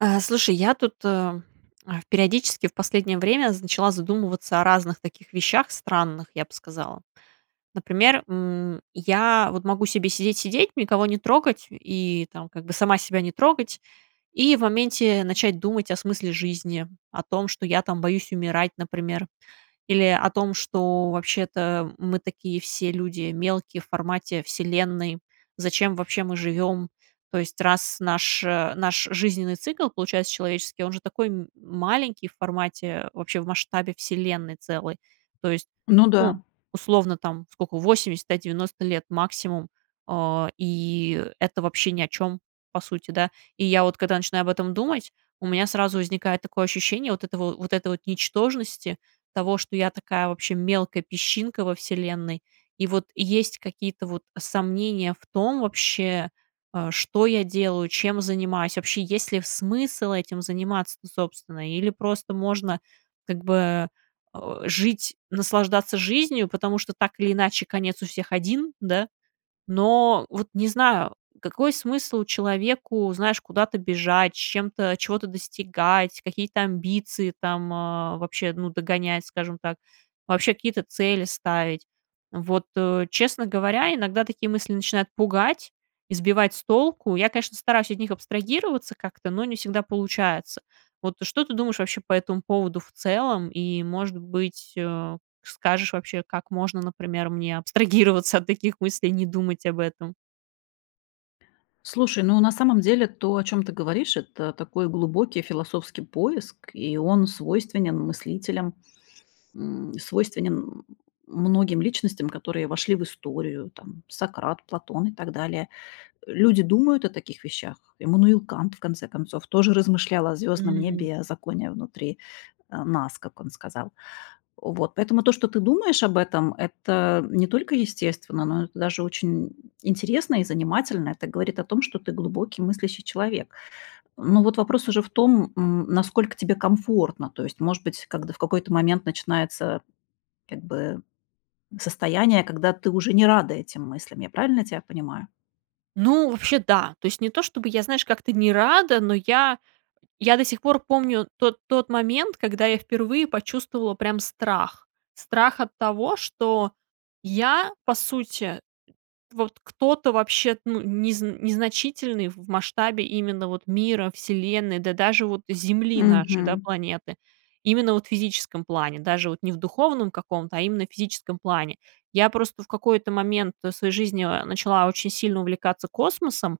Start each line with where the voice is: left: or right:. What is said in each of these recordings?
right: А, слушай, я тут, э, а, в периодически в последнее время зн начала задумываться о разных таких вещах странных, я бы сказала. Например, м, я вот могу себе сидеть-сидеть, никого не трогать, и там как бы сама себя не трогать, и в моменте начать думать о смысле жизни, о том, что я, там, боюсь умирать, например, или о том, что вообще-то мы такие все люди мелкие в формате Вселенной, зачем вообще мы живем? То есть, раз наш, э, наш жизненный цикл получается человеческий, он же такой м маленький в формате, вообще в масштабе Вселенной целой. То есть,
left: Ну
right: ну,
left: да.
right: условно, там, сколько, 80, да, 90 лет максимум, а, и это вообще ни о чём, по сути, да. И я вот когда начинаю об этом думать, у меня сразу возникает такое ощущение вот этого, вот этой вот ничтожности, того, что я такая вообще мелкая песчинка во Вселенной. И вот есть какие-то, вот, сомнения в том вообще, а, что я делаю, чем занимаюсь, вообще есть ли в смысл этим заниматься-то, собственно, или просто можно как бы, о, жить, наслаждаться жизнью. Потому что так или иначе конец у всех один, да? Но вот не знаю, какой смысл человеку, знаешь, куда-то бежать, с чем-то чего-то достигать, какие-то амбиции там, э, вообще, ну, догонять, скажем так, вообще какие-то цели ставить. Вот, э, честно говоря, иногда такие мысли начинают пугать и сбивать с толку. Я, конечно, стараюсь от них абстрагироваться как-то, но не всегда получается. Вот что ты думаешь вообще по этому поводу в целом, и, может быть, э, скажешь вообще, как можно, например, мне абстрагироваться от таких мыслей и не думать об этом?
left: Слушай, ну, на самом деле, то, о чём ты говоришь, это такой глубокий философский поиск и он свойственен мыслителям, м, свойственен, м, многим личностям, которые вошли в историю, там: Сократ, Платон и так далее. Люди думают о таких вещах. Эммануил Кант, в конце концов, тоже размышлял о звездном
right: Мгм.
left: небе, о законе внутри, а, нас, как он сказал. Вот, поэтому то, что ты думаешь об этом, это не только естественно, но это даже очень интересно и занимательно, это говорит о том, что ты глубокий мыслящий человек. Но вот вопрос уже в том, м, насколько тебе комфортно, то есть, может быть, когд в какой-то момент начинается, как бы, состояние, когда ты уже не рада этим мыслям, я правильно тебя понимаю?
right: Ну, вообще, да. То есть не то, что бы я, знаешь, как-то не рада, но я я до сих пор помню тот тот момент, когда я впервые почувствовала прям страх. Страх от того, что я, по сути, вот кто-то вообще, ну, незн незначительный в масштабе именно вот мира, Вселенной, да даже вот Земли нашей, да,
left: Мгм.
right: планеты. Именно вот в физическом плане, даже вот не в духовном каком-то, а именно в физическом плане. Я просто в какой-то момент своей жизни, а, начала очень сильно увлекаться космосом,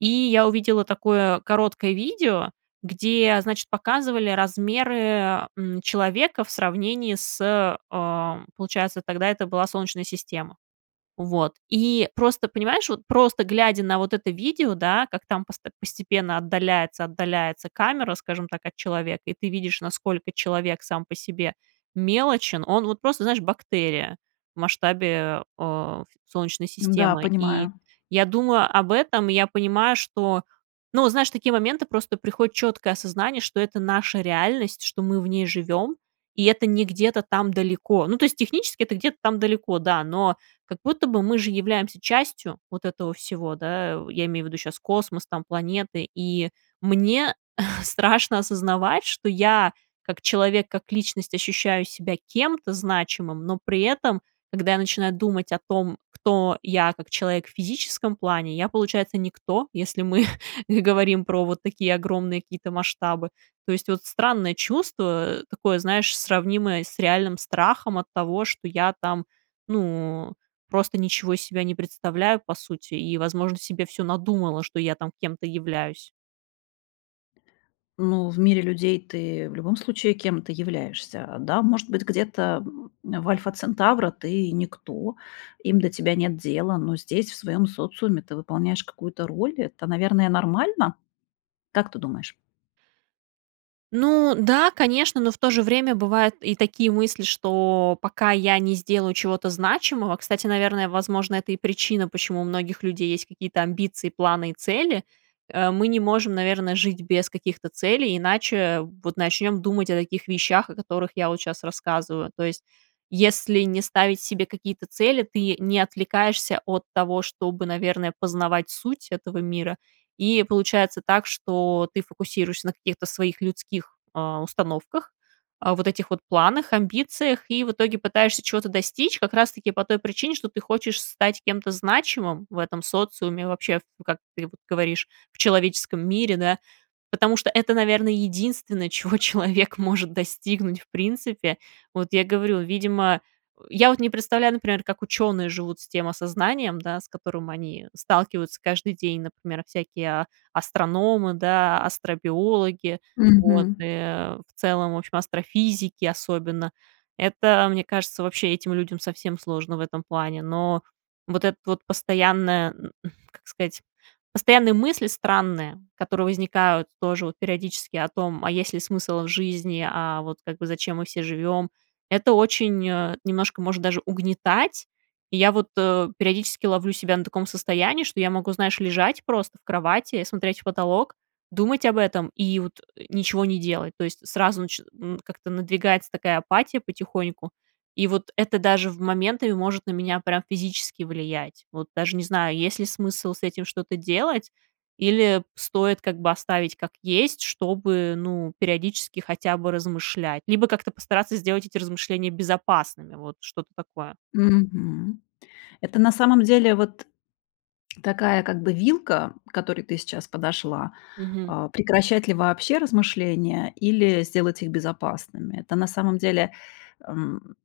right: и я увидела такое короткое видео, где, значит, показывали размеры, м, человека в сравнении с, эм, получается, тогда это была Солнечная система. Вот, и просто, понимаешь, вот просто глядя на вот это видео, да, как там пост постепенно отдаляется, отдаляется камера, скажем так, от человека, и ты видишь, насколько человек сам по себе мелочен, он вот просто, знаешь, бактерия в масштабе, э, Солнечной
left: Н-да,
right: системы. И
left: понимаю.
right: я думаю об этом, и я понимаю, что, ну, знаешь, в такие моменты просто приходит четкое осознание, что это наша реальность, что мы в ней живем, и это не где-то там далеко. Ну, то есть технически это где-то там далеко, да, но, как будто бы, мы же являемся частью вот этого всего, да, я имею в виду щас космос, там, планеты. И мне страшно осознавать, что я, как человек, как личность, ощущаю себя кем-то значимым, но при этом, когда я начинаю думать о том, кто я, как человек в физическом плане, я, получается, никто, если мы говорим про вот такие огромные какие-то масштабы. То есть вот странное чувство, такое, знаешь, сравнимое с реальным страхом от того, что я, там, ну, просто ничего из себя не представляю, по сути, и, возможно, себе всё надумала, что я там кем-то являюсь.
left: Ну, в мире людей ты в любом случае кем-то являешься. А, да может быть, где-то в Альфа-Центавра ты никто, им до тебя нет дела, но здесь, в своём социуме, ты выполняешь какую-то роль, это, наверное, нормально? Как ты думаешь?
right: Ну да, конечно, но в то же время бывают и такие мысли, что пока я не сделаю чего-то значимого, кстати, наверное, возможно, это и причина, почему у многих людей есть какие-то амбиции, планы и цели. Э, мы не можем, наверное, жить без каких-то целей, иначе вот начнем думать о таких вещах, о которых я вот щас рассказываю. То есть, если не ставить себе какие-то цели, ты не отвлекаешься от того, чтобы, наверное, познавать суть этого мира, и получается так, что ты фокусируешься на каких-то своих людских, э, установках, а, вот этих вот планах, амбициях, и в итоге пытаешься чего-то достичь как раз-таки по той причине, что ты хочешь стать кем-то значимым в этом социуме вообще, в, как ты вот говоришь, в человеческом мире, да, потому что это, наверное, единственное, чего человек может достигнуть в принципе. Вот я говорю, видимо, э, я вот не представляю, например, как ученые живут с тем осознанием, да, с которым они сталкиваются каждый день, например, всякие а астрономы, да, астробиологи, вот,
left: Мгм.
right: э, в целом, в общем, астрофизики особенно, это, мне кажется, вообще этим людям совсем сложно в этом плане. Но вот этот вот постоянные, м, как сказать, постоянные мысли странные, которые возникают тоже вот периодически о том, а есть ли смысл в жизни, а вот как бы зачем мы все живем, это очень, э, немножко может даже угнетать. И я вот, э, периодически ловлю себя на таком состоянии, что я могу, знаешь, лежать просто в кровати, и смотреть в потолок, думать об этом и вот, э, ничего не делать. То есть сразу начи м, как-то надвигается такая апатия потихоньку. И вот это даже в моменты может на меня прям физически влиять. Вот даже не знаю, есть ли смысл с этим что-то делать или п стоит как бы оставить как есть, чтобы, ну, периодически хотя бы размышлять, либо как-то постараться сделать эти размышления безопасными, вот что-то такое.
left: Мгм, это на самом деле вот такая как бы вилка, к которой ты сейчас подошла:
right: Мгм.
left: а, прекращать ли вообще размышления или сделать их безопасными. Это, на самом деле, эм,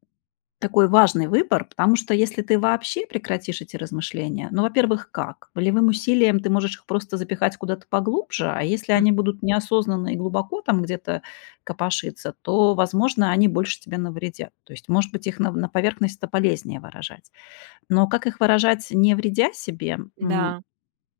left: такой важный выбор, потому что если ты вообще прекратишь эти размышления, ну, во-первых, как? Волевым усилием ты можешь их просто запихать куда-то поглубже, а если
right: Хм.
left: они будут неосознанные и глубоко там где-то копошиться, то, возможно, они больше тебе навредят. То есть, может быть, их нав на поверхность- это полезнее выражать. Но как их выражать, не вредя себе? М,
right: Да.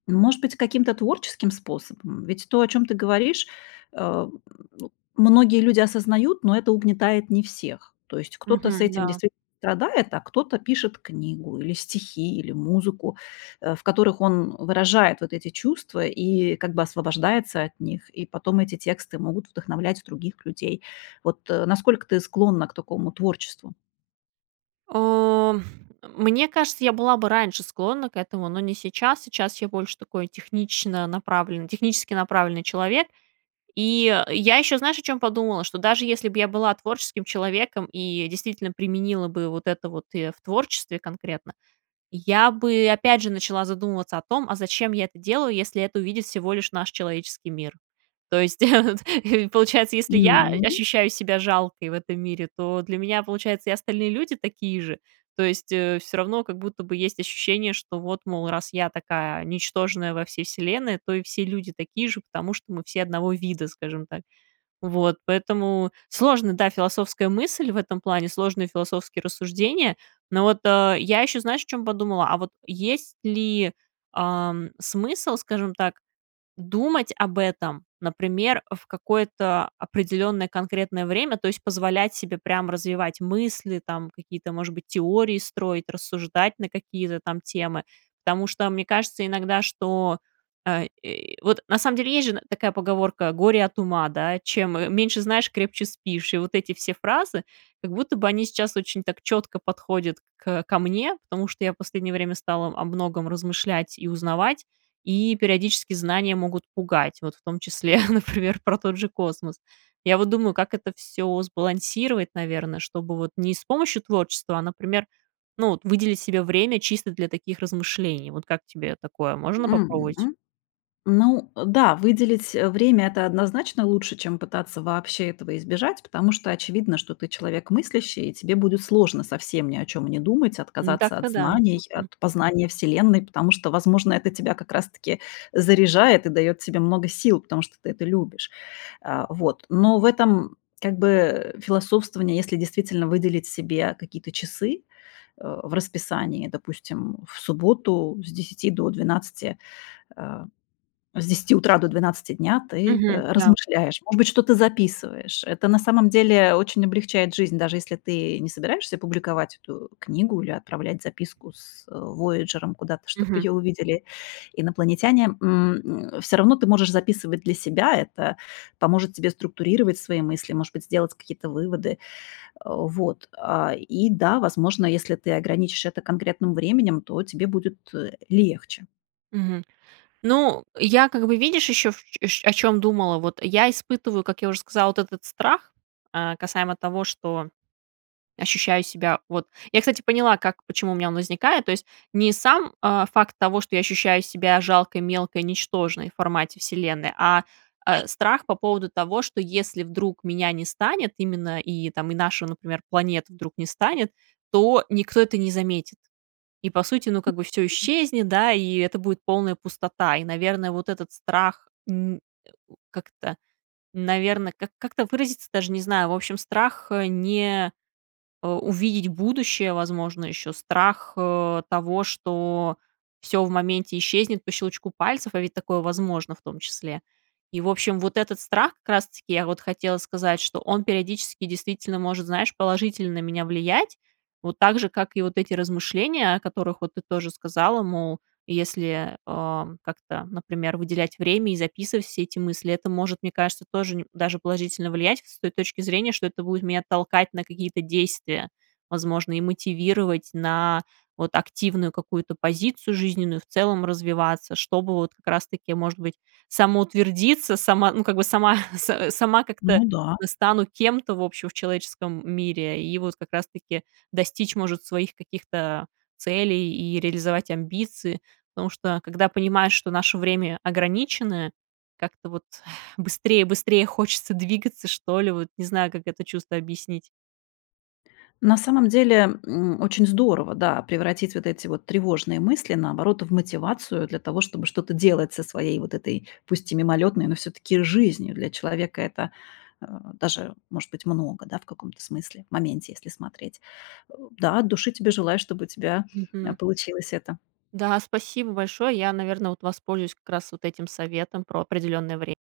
left: может быть, каким-то творческим способом? Ведь то, о чём ты говоришь, эм, ну многие люди осознают, но это угнетает не всех. То есть кто-то с
right: Мгм,
left: этим
right: да.
left: действит страдает, а кто-то пишет книгу, или стихи, или музыку, э, в которых он выражает вот эти чувства и как бы освобождается от них, и потом эти тексты могут вдохновлять других людей. Вот, э, насколько ты склонна к такому творчеству?
right: О, мне кажется, я была бы раньше склонна к этому, но не сейчас. Сейчас я больше такой технично-направленный, технически направленный человек. И я ещё, знаешь, о чём подумала: что даже если б я была творческим человеком и действительно применила бы вот это вот и в творчестве конкретно, я бы, опять же, начала задумываться о том, а зачем я это делаю, если это увидит всего лишь наш человеческий мир? То есть, получается, если я, э,
left: Ну.
right: ощущаю себя жалкой в этом мире, то для меня, получается, и остальные люди такие же. То есть, э, всё равно как будто бы есть ощущение, что вот, мол, раз я такая ничтожная во всей Вселенной, то и все люди такие же, потому что мы все одного вида, скажем так. Вот, поэтому сложная, да, философская мысль в этом плане, сложные философские рассуждения. Но вот, э, я ещё, знаешь, о чём подумала: а вот есть ли, ам, смысл, скажем так, думать об этом, например, в какое-то определённое конкретное время, то есть позволять себе прям развивать мысли, там какие-то, может быть, теории строить, рассуждать на какие-то там темы? Потому что мне кажется иногда, что, э, и Вот, на самом деле, есть же, н такая поговорка: "Горе от ума", да, "Чем м-меньше знаешь, крепче спишь". И вот эти все фразы, как будто бы они сейчас очень так чётко подходят кэ ко мне, потому что я в последнее время стала об многом размышлять и узнавать, и периодически знания могут пугать, вот в том числе, например, про тот же космос. Я вот думаю, как это всё сбалансировать, наверно, чтобы вот не с помощью творчества, а, например, ну вот, выделить себе время чисто для таких размышлений. Вот как тебе такое, можно попробовать?
left: Мгм. Ну, э, да, выделить, э, время- это однозначно лучше, чем пытаться вообще этого избежать, потому что очевидно, что ты человек мыслящий, и тебе будет сложно совсем ни о чём не думать,
right: Н,
left: отказаться от
right: дак-то да,
left: знаний, от
right: мгм.
left: познания Вселенной. Потому что, возможно, это тебя как раз-таки заряжает и даёт тебе много сил, потому что ты это любишь. А, вот. Но в этом как бы философствовании, если действительно выделить себе какие-то часы, э, в расписании, допустим, в субботу с 10 до 12, э, с 10 утра до 12 дня ты,
right: Мгм,
left: э,
right: да.
left: размышляешь, может быть, что-то записываешь. Это на самом деле очень облегчает жизнь, даже если ты не собираешься публиковать эту книгу или отправлять записку с, э, "Вояджером" куда-то, чтобы
right: Мгм.
left: её увидели инопланетяне. М, м, всё равно ты можешь записывать для себя, это поможет тебе структурировать свои мысли, может быть, сделать какие-то выводы. Э, вот. А, и да, возможно, если ты ограничишь это конкретным временем, то тебе будет, э, легче.
right: Мгм. Ну, я, как бы, видишь, ещё, ш шё о чем думала. Вот я испытываю, как я уже сказала, от этот страх, э, касаемо того, что ощущаю себя, вот Я, кстати, поняла, как, почему у меня он возникает, то есть, не сам, а, факт того, что я ощущаю себя жалкой, мелкой, ничтожной в формате Вселенной, а, а страх по поводу того, что если, вдруг, меня не станет именно, и там, и наша, ну например, планета вдруг не станет, то, никто это не заметит. И, по сути, ну, как бы всё исчезнет, да, и это будет полная пустота. И, наверное, вот этот страх, н э, как-то, наверное, как как-то выразиться, даже не знаю, в общем, страх, э, не, э, увидеть будущее, возможно, ещё страх, э, того, что всё в моменте исчезнет по щелчку пальцев, а ведь такое возможно, в том числе. И, в общем, вот этот страх как раз-таки, я вот хотела сказать, что он периодически действительно может, знаешь, положительно на меня влиять, вот так же, как и вот эти размышления, о которых, вот, ты тоже сказала, мол, если, э, как-то, например, выделять время и записывать все эти мысли, это может, мне кажется, тоже ни даже положительно влиять, с той точки зрения, что это будет меня толкать на какие-то действия. Возможно, и мотивировать на, вот, активную какую-то позицию жизненную, в целом развиваться, чтобы вот, как раз-таки, может быть, самоутвердиться, сама ну, как бы, сама с сама как-то
left: Ну да.
right: стану кем-то, в общем, в человеческом мире. И вот как раз-таки достичь, может, своих каких-то целей и реализовать амбиции, потому что, когда понимаешь, что наше время ограниченное, как-то вот быстрее-быстрее хочется двигаться, что ли, вот, не знаю, как это чувство объяснить.
left: На самом деле, м, очень здорово, да, превратить вот эти, вот, тревожные мысли, наоборот, в мотивацию для того, чтобы что-то делать со своей, вот этой, пусть и мимолётной, но, всё-таки, жизнью. Для человека это, а, даже, может быть, много, да, в каком-то смысле, моменте, если смотреть. Э, да, от души тебе желаю, чтобы у тебя, э,
right: Мгм.
left: получилось это.
right: Да, спасибо большое. Я, наверно, вот воспользуюсь, как раз, вот этим советом про определенное вре